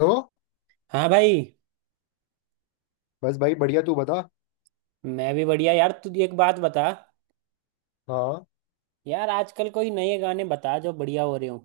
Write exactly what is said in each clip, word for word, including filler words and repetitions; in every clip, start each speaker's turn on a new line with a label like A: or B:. A: हो।
B: हाँ भाई।
A: बस भाई बढ़िया, तू बता।
B: मैं भी बढ़िया यार। तू एक बात बता
A: हाँ,
B: यार, आजकल कोई नए गाने बता जो बढ़िया हो रहे हो।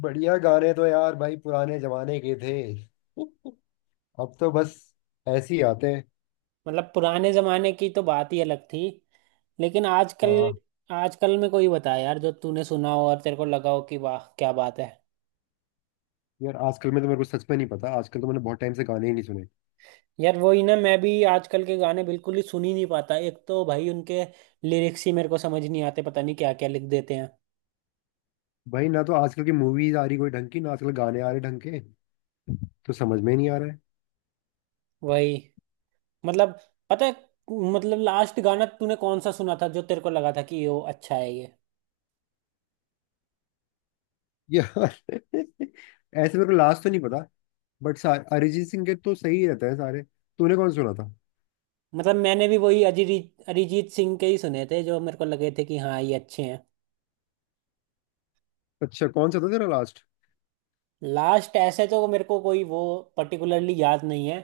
A: बढ़िया गाने तो यार भाई पुराने जमाने के थे। अब तो बस ऐसे ही आते हैं।
B: मतलब पुराने जमाने की तो बात ही अलग थी, लेकिन आजकल,
A: हाँ।
B: आजकल में कोई बता यार जो तूने सुना हो और तेरे को लगा हो कि वाह क्या बात है।
A: यार आजकल में तो मेरे को सच में नहीं पता। आजकल तो मैंने बहुत टाइम से गाने ही नहीं सुने।
B: यार वही ना, मैं भी आजकल के गाने बिल्कुल ही सुन ही नहीं पाता। एक तो भाई उनके लिरिक्स ही मेरे को समझ नहीं आते, पता नहीं क्या क्या लिख देते हैं।
A: भाई ना तो आजकल की मूवीज आ रही कोई ढंग की, ना आजकल गाने आ रहे ढंग के। तो समझ में ही नहीं आ रहा है।
B: वही, मतलब, पता है, मतलब लास्ट गाना तूने कौन सा सुना था जो तेरे को लगा था कि ये वो अच्छा है ये।
A: यार ऐसे मेरे को लास्ट तो नहीं पता। बट अरिजीत सिंह के तो सही रहता है सारे। तूने कौन सुना था?
B: मतलब मैंने भी वही अरिजीत अरिजीत सिंह के ही सुने थे जो मेरे को लगे थे कि हाँ ये अच्छे हैं।
A: अच्छा, कौन सा था तेरा लास्ट?
B: लास्ट ऐसे तो मेरे को कोई वो पर्टिकुलरली याद नहीं है।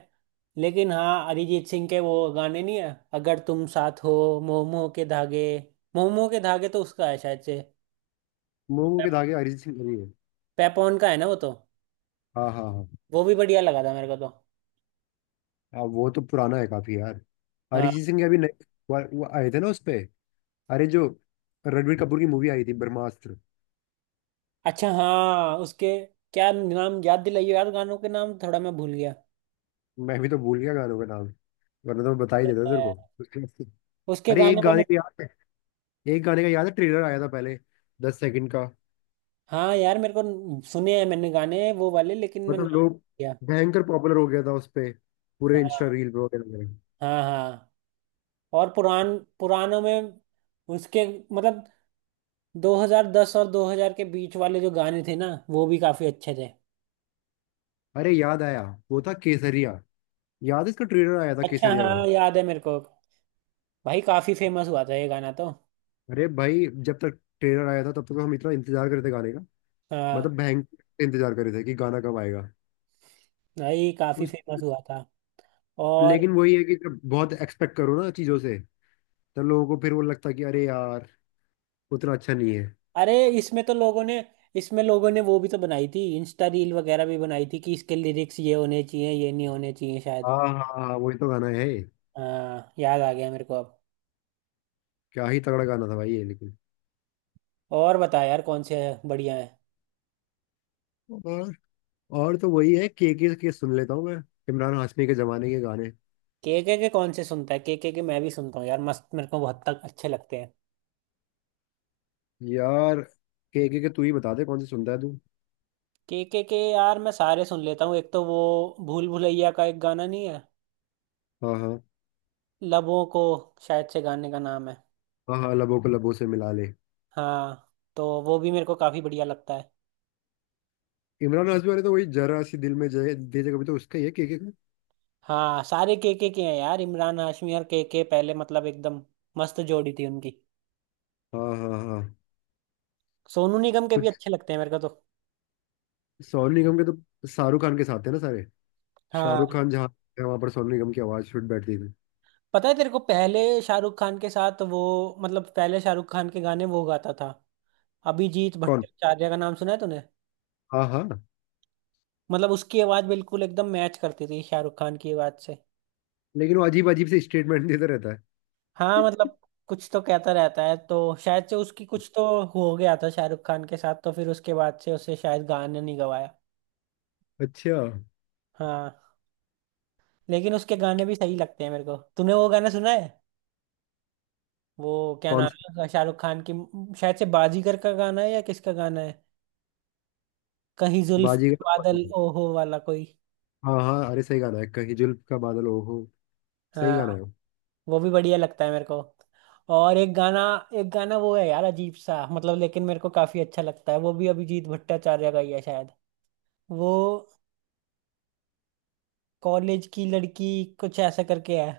B: लेकिन हाँ अरिजीत सिंह के वो गाने नहीं है अगर तुम साथ हो, मोह मोह के धागे मोह मोह के धागे तो उसका है शायद से।
A: मोमो के धागे अरिजीत सिंह का ही है।
B: पेपॉन का है ना वो तो।
A: हाँ हाँ हाँ
B: वो भी बढ़िया लगा था मेरे को तो।
A: हाँ वो तो पुराना है काफी यार।
B: हाँ।
A: अरिजीत सिंह के अभी नए वो वो आए थे ना उस पे। अरे जो रणबीर कपूर की मूवी आई थी, ब्रह्मास्त्र।
B: अच्छा हाँ उसके, क्या नाम, याद दिलाइए यार, गानों के नाम थोड़ा मैं भूल गया।
A: मैं भी तो भूल गया गानों का नाम। वरना तो मैं बता ही देता तेरे को।
B: उसके
A: अरे
B: गाने
A: एक
B: मैंने,
A: गाने का याद है। एक गाने का याद है ट्रेलर आया था पहले। दस सेकंड का।
B: हाँ यार मेरे को सुने हैं मैंने गाने वो वाले, लेकिन मैं
A: मतलब
B: नाम
A: लोग
B: किया।
A: भयंकर पॉपुलर हो गया था उस पे। पूरे इंस्टा
B: हाँ
A: रील पे वगैरह में।
B: हाँ हाँ। और पुरान पुरानों में उसके, मतलब दो हज़ार दस और दो हज़ार के बीच वाले जो गाने थे ना वो भी काफी अच्छे थे।
A: अरे याद आया, वो था केसरिया। याद है इसका ट्रेलर आया था,
B: अच्छा
A: केसरिया का।
B: हाँ याद है मेरे को। भाई काफी फेमस हुआ था ये गाना तो।
A: अरे भाई जब तक ट्रेलर आया था तब तक हम इतना इंतजार करते गाने।
B: हाँ
A: मतलब भयंकर इंतजार कर रहे थे कि गाना कब आएगा।
B: भाई काफी
A: उस
B: फेमस हुआ था। और
A: लेकिन वही है कि जब बहुत एक्सपेक्ट करो ना चीज़ों से, तब लोगों को फिर वो लगता है कि अरे यार, उतना अच्छा नहीं है।
B: अरे, इसमें तो लोगों ने इसमें लोगों ने वो भी तो बनाई थी, इंस्टा रील वगैरह भी बनाई थी कि इसके लिरिक्स ये होने चाहिए ये नहीं होने चाहिए शायद।
A: हाँ हाँ हाँ हाँ, वही तो गाना है।
B: हाँ याद आ गया मेरे को अब।
A: क्या ही तगड़ा गाना था भाई ये, लेकिन।
B: और बता यार कौन से बढ़िया है।
A: और और तो वही है, केके के सुन लेता हूँ मैं। इमरान हाशमी के जमाने के गाने।
B: केके के के कौन से सुनता है? केके के के मैं भी सुनता हूँ यार, मस्त मेरे को बहुत तक अच्छे लगते हैं।
A: यार केके के तू ही बता दे कौन से सुनता है तू।
B: केके के के यार मैं सारे सुन लेता हूँ। एक तो वो भूल भुलैया का एक गाना नहीं है
A: हाँ हाँ
B: लबों को, शायद से गाने का नाम है।
A: हाँ हाँ लबों को लबों से मिला ले।
B: हाँ तो वो भी मेरे को काफी बढ़िया लगता है।
A: इमरान हाशमी वाले तो वही जरा सी दिल में जय दे जगह, भी तो उसका ही है, केके का।
B: हाँ सारे केके के के हैं यार। इमरान हाशमी और केके पहले, मतलब एकदम मस्त जोड़ी थी उनकी।
A: हाँ हाँ हाँ
B: सोनू निगम के भी
A: कुछ
B: अच्छे लगते हैं मेरे को तो।
A: सोनू निगम के तो शाहरुख खान के साथ है ना सारे।
B: हाँ
A: शाहरुख खान जहाँ है वहां पर सोनू निगम की आवाज फिट बैठती थी।
B: पता है तेरे को पहले शाहरुख खान के साथ वो, मतलब पहले शाहरुख खान के गाने वो गाता था। अभिजीत
A: कौन?
B: भट्टाचार्य का नाम सुना है तूने?
A: हाँ, हाँ।
B: मतलब उसकी आवाज बिल्कुल एकदम मैच करती थी शाहरुख खान की आवाज से।
A: लेकिन वो अजीब अजीब से स्टेटमेंट देता रहता है।
B: हाँ मतलब कुछ तो कहता रहता है, तो शायद से उसकी कुछ तो हो गया था शाहरुख खान के साथ, तो फिर उसके बाद से उसे शायद गाने नहीं गवाया।
A: अच्छा।
B: हाँ। लेकिन उसके गाने भी सही लगते हैं मेरे को। तूने वो गाना सुना है, वो क्या
A: कौन
B: नाम
A: सा?
B: है उसका? शाहरुख खान की, शायद से बाजीगर का गाना है या किसका गाना है, कहीं जुल्फ
A: बाजीगर?
B: बादल ओहो वाला कोई।
A: हाँ हाँ, अरे सही गाना है कहीं जुल्फ का बादल, ओ हो। सही
B: हाँ।
A: गाना है वो।
B: वो भी बढ़िया लगता है मेरे को। और एक गाना, एक गाना वो है यार अजीब सा, मतलब लेकिन मेरे को काफी अच्छा लगता है, वो भी अभिजीत भट्टाचार्य का ही है शायद। वो कॉलेज की लड़की कुछ ऐसा करके है।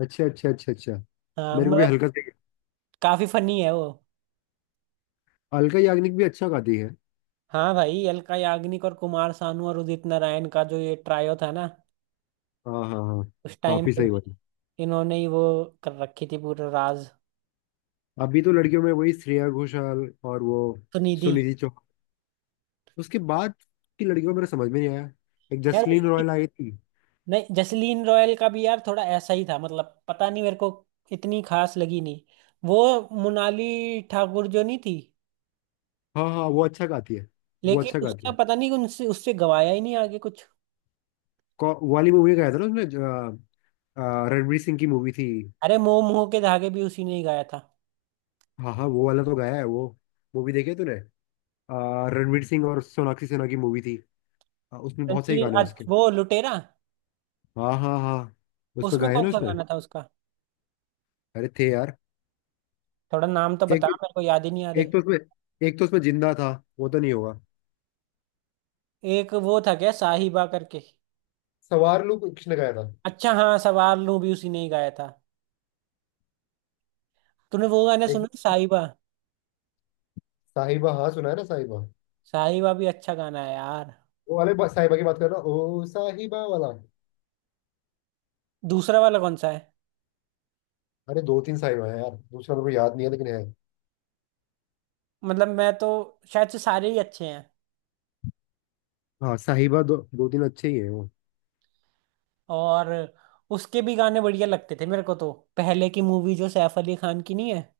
A: अच्छा अच्छा अच्छा अच्छा
B: हाँ
A: मेरे को भी
B: मतलब
A: हल्का सही।
B: काफी फनी है वो।
A: अलका याग्निक भी अच्छा गाती है।
B: हाँ भाई अलका याग्निक और कुमार सानू और उदित नारायण का जो ये ट्रायो था ना
A: हाँ हाँ हाँ
B: उस टाइम
A: काफी
B: पे,
A: सही बात है।
B: इन्होंने ही वो कर रखी थी पूरा राज।
A: अभी तो लड़कियों में वही श्रेया घोषाल और वो
B: सुनिधि।
A: सुनिधि चौहान। उसके बाद की लड़कियों को मेरा समझ में नहीं आया। एक
B: यार
A: जसलीन रॉयल आई थी।
B: नहीं, जसलीन रॉयल का भी यार थोड़ा ऐसा ही था, मतलब पता नहीं मेरे को इतनी खास लगी नहीं। वो मोनाली ठाकुर जो नहीं थी,
A: हाँ हाँ, वो अच्छा गाती है। वो
B: लेकिन
A: अच्छा गाती
B: उसका
A: है।
B: पता नहीं, उनसे उससे गवाया ही नहीं आगे कुछ।
A: कौ- वो वाली मूवी गाया था ना उसने, अ, अ, रणवीर सिंह की मूवी थी।
B: अरे मोह मोह के धागे भी उसी ने ही गाया था।
A: हाँ हाँ, वो वाला तो गाया है वो। मूवी देखी है तूने? अ, रणवीर सिंह और सोनाक्षी सिन्हा की मूवी थी। अ, उसमें बहुत सही
B: रणवीर
A: गाने हैं उसके।
B: अच- वो लुटेरा।
A: हाँ हाँ हाँ उसमें
B: उसमें
A: गाए हैं
B: कौन
A: ना
B: सा
A: उसने।
B: गाना था उसका?
A: अरे थे यार।
B: थोड़ा नाम तो
A: एक
B: बता, मेरे को याद ही नहीं आ रहे।
A: एक तो उसमें एक तो उसमें जिंदा था। वो तो नहीं होगा।
B: एक वो था क्या साहिबा करके।
A: सवार लू किसने गाया था?
B: अच्छा हाँ सवार लूं भी उसी ने ही गाया था। तूने वो गाना
A: एक
B: सुना साहिबा?
A: साहिबा, हाँ सुना है ना, साहिबा।
B: साहिबा भी अच्छा गाना है यार।
A: वो वाले बा- साहिबा की बात कर रहा, ओ साहिबा वाला?
B: दूसरा वाला कौन सा है?
A: अरे दो तीन साहिबा है यार, दूसरा मेरे को याद नहीं है लेकिन है।
B: मतलब मैं तो, शायद से सारे ही अच्छे हैं।
A: हाँ साहिबा दो दो तीन अच्छे ही है।
B: और उसके भी गाने बढ़िया लगते थे मेरे को तो, पहले की मूवी जो सैफ अली खान की नहीं है,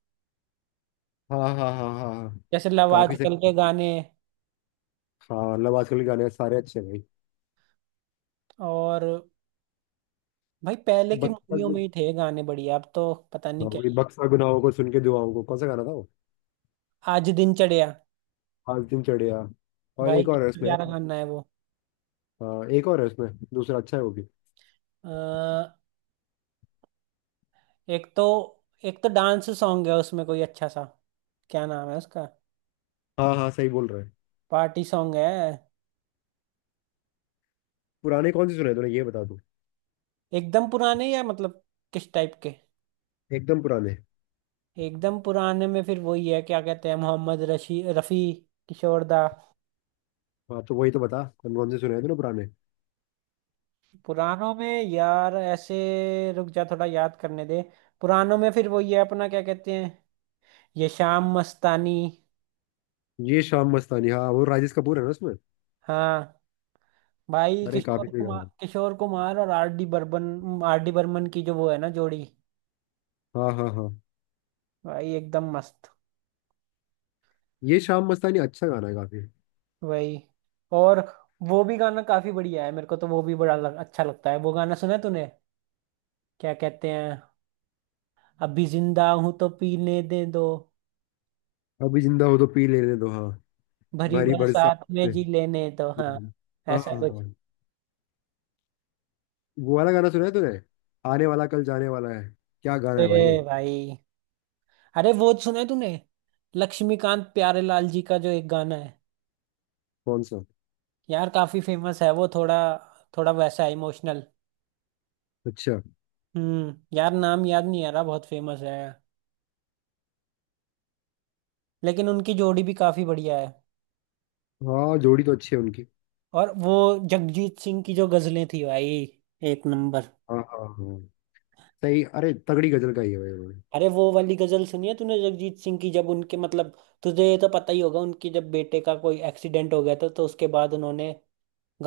A: हाँ हाँ हाँ हाँ हाँ
B: जैसे लव
A: काफी
B: आजकल
A: सही।
B: के गाने।
A: हाँ मतलब आजकल के गाने सारे अच्छे हैं भाई।
B: और भाई पहले की
A: बक्सा
B: मूवियों
A: गु-
B: में ही थे गाने बढ़िया, अब तो पता नहीं
A: हाँ,
B: क्या।
A: वही बक्सा गुनाहों को सुन के दुआओं को, कौन सा गाना था वो?
B: आज दिन चढ़िया।
A: आज दिन चढ़िया। और
B: भाई
A: एक और है
B: कितना
A: उसमें
B: प्यारा
A: यार।
B: गाना है वो।
A: हाँ एक और है उसमें। दूसरा अच्छा है वो भी।
B: अ, एक तो एक तो डांस सॉन्ग है उसमें कोई अच्छा सा। क्या नाम है उसका?
A: हाँ हाँ सही बोल रहा है।
B: पार्टी सॉन्ग है।
A: पुराने कौन से सुने तूने, ये बता दो।
B: एकदम पुराने या मतलब किस टाइप के?
A: एकदम पुराने।
B: एकदम पुराने में फिर वही है, क्या कहते हैं, मोहम्मद रशी रफ़ी, किशोर दा।
A: हाँ तो वही तो बता, कौन कौन से सुने हैं तूने पुराने?
B: पुरानों में यार ऐसे, रुक जा थोड़ा याद करने दे। पुरानों में फिर वही है अपना, क्या कहते हैं, ये शाम मस्तानी।
A: ये शाम मस्तानी, हाँ वो राजेश कपूर है ना उसमें।
B: हाँ भाई
A: अरे काफी
B: किशोर
A: सही गाना
B: कुमार
A: है।
B: किशोर कुमार और आर डी बर्मन आर डी बर्मन की जो वो है ना जोड़ी।
A: हाँ हाँ हाँ
B: भाई एकदम मस्त।
A: ये शाम मस्तानी अच्छा गाना है काफी।
B: वही। और वो भी गाना काफी बढ़िया है मेरे को तो, वो भी बड़ा लग, अच्छा लगता है। वो गाना सुना है तूने? क्या कहते हैं, अभी जिंदा हूं तो पीने दे दो,
A: अभी जिंदा हो तो पी लेने दो, हाँ।
B: भरी
A: भरी बरसात
B: बरसात में
A: पे।
B: जी लेने तो, हाँ,
A: हाँ
B: ऐसा
A: हाँ
B: कुछ।
A: हाँ वो वाला गाना सुना है तूने, आने वाला कल जाने वाला है? क्या गाना
B: ए
A: है भाई वो।
B: भाई, अरे वो सुना है तूने, लक्ष्मीकांत प्यारेलाल जी का जो एक गाना है,
A: कौन सा?
B: यार काफी फेमस है वो, थोड़ा थोड़ा वैसा इमोशनल।
A: अच्छा,
B: हम्म यार नाम याद नहीं आ रहा, बहुत फेमस है। लेकिन उनकी जोड़ी भी काफी बढ़िया है।
A: हाँ जोड़ी तो अच्छी है उनकी।
B: और वो जगजीत सिंह की जो गजलें थी भाई, एक नंबर।
A: हाँ हाँ हाँ सही। अरे तगड़ी गजल का ही है भाई उन्होंने।
B: अरे वो वाली गजल सुनी है तूने जगजीत सिंह की, जब उनके, मतलब, तुझे ये तो पता ही होगा उनके जब बेटे का कोई एक्सीडेंट हो गया था तो उसके बाद उन्होंने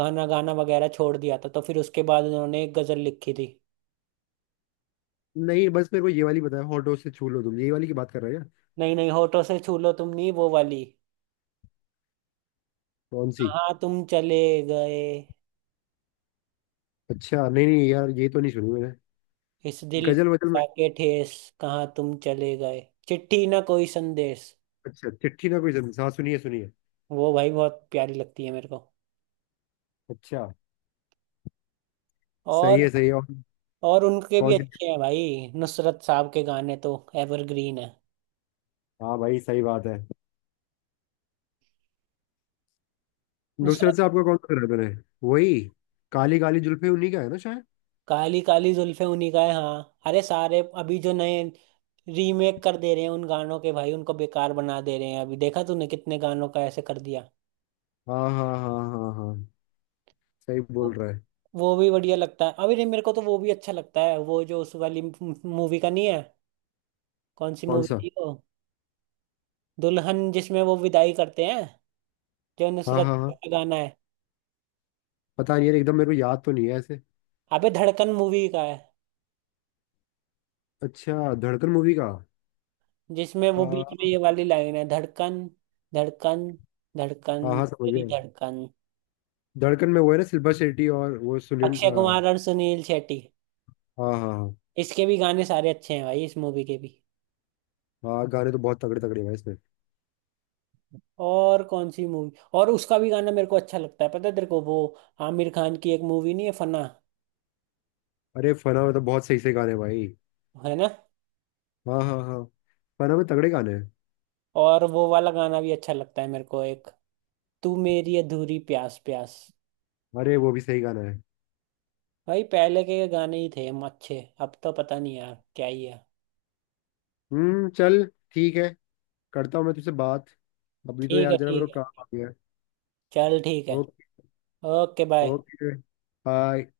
B: गाना गाना वगैरह छोड़ दिया था, तो फिर उसके बाद उन्होंने एक गजल लिखी थी।
A: नहीं बस मेरे को ये वाली बताया, हॉट डॉग से छू लो तुम, ये वाली की बात कर रहे हो क्या?
B: नहीं नहीं, होठों से छू लो तुम नहीं, वो वाली
A: कौन सी?
B: कहाँ तुम चले गए।
A: अच्छा, नहीं नहीं यार ये तो नहीं सुनी मैंने
B: इस दिल
A: गजल वजल में।
B: के ठेस, कहाँ तुम चले गए, चिट्ठी ना कोई संदेश।
A: अच्छा, चिट्ठी ना कोई जमीन, हाँ सुनिए सुनिए।
B: वो भाई बहुत प्यारी लगती है मेरे को।
A: अच्छा। सही
B: और
A: है, सही है। और
B: और उनके भी
A: कौन सी?
B: अच्छे हैं भाई नुसरत साहब के गाने तो, एवरग्रीन है।
A: हाँ भाई सही बात है। नुसरत
B: नुसरत,
A: से आपका कौन सा मैंने? वही काली काली जुल्फे उन्हीं का है ना शायद।
B: काली काली जुल्फे उन्हीं का है हाँ। अरे सारे अभी जो नए रीमेक कर दे रहे हैं उन गानों के भाई, उनको बेकार बना दे रहे हैं, अभी देखा तूने कितने गानों का ऐसे कर दिया।
A: हाँ हाँ हाँ हाँ हाँ सही
B: वो
A: बोल रहा है।
B: वो भी बढ़िया लगता है अभी नहीं मेरे को तो, वो भी अच्छा लगता है, वो जो उस वाली मूवी का नहीं है। कौन सी
A: कौन
B: मूवी
A: सा?
B: थी वो? दुल्हन जिसमें वो विदाई करते हैं, जो
A: हाँ
B: नुसरत
A: हाँ हाँ
B: का गाना है।
A: पता नहीं यार एकदम मेरे को याद तो नहीं है ऐसे।
B: अबे धड़कन मूवी का है,
A: अच्छा, धड़कन मूवी का।
B: जिसमें वो
A: आ,
B: बीच में ये वाली लाइन है, धड़कन, धड़कन,
A: हाँ
B: धड़कन
A: हाँ, समझ
B: तेरी
A: गया।
B: धड़कन।
A: धड़कन में वो है ना सिल्वर शेट्टी और वो सुनील,
B: अक्षय
A: आ,
B: कुमार और सुनील शेट्टी।
A: हाँ हाँ हाँ
B: इसके भी गाने सारे अच्छे हैं भाई, इस मूवी के भी।
A: हाँ, गाने तो बहुत तगड़े तगड़े हैं भाई इसमें।
B: और कौन सी मूवी? और उसका भी गाना मेरे को अच्छा लगता है, पता है तेरे को वो, आमिर खान की एक मूवी नहीं है फना।
A: अरे फना में तो बहुत सही सही गाने हैं भाई।
B: है ना।
A: हाँ हाँ हाँ फना में तगड़े गाने हैं।
B: और वो वाला गाना भी अच्छा लगता है मेरे को, एक तू मेरी अधूरी प्यास प्यास।
A: अरे वो भी सही गाना है।
B: भाई पहले के गाने ही थे हम अच्छे, अब तो पता नहीं यार क्या ही है।
A: हम्म चल, ठीक है, करता हूँ मैं तुझसे बात। अभी तो
B: ठीक
A: यार
B: है।
A: जरा मेरे
B: ठीक
A: को
B: है,
A: काम आ गया है।
B: चल ठीक है।
A: Okay.
B: Okay bye.
A: Okay, bye.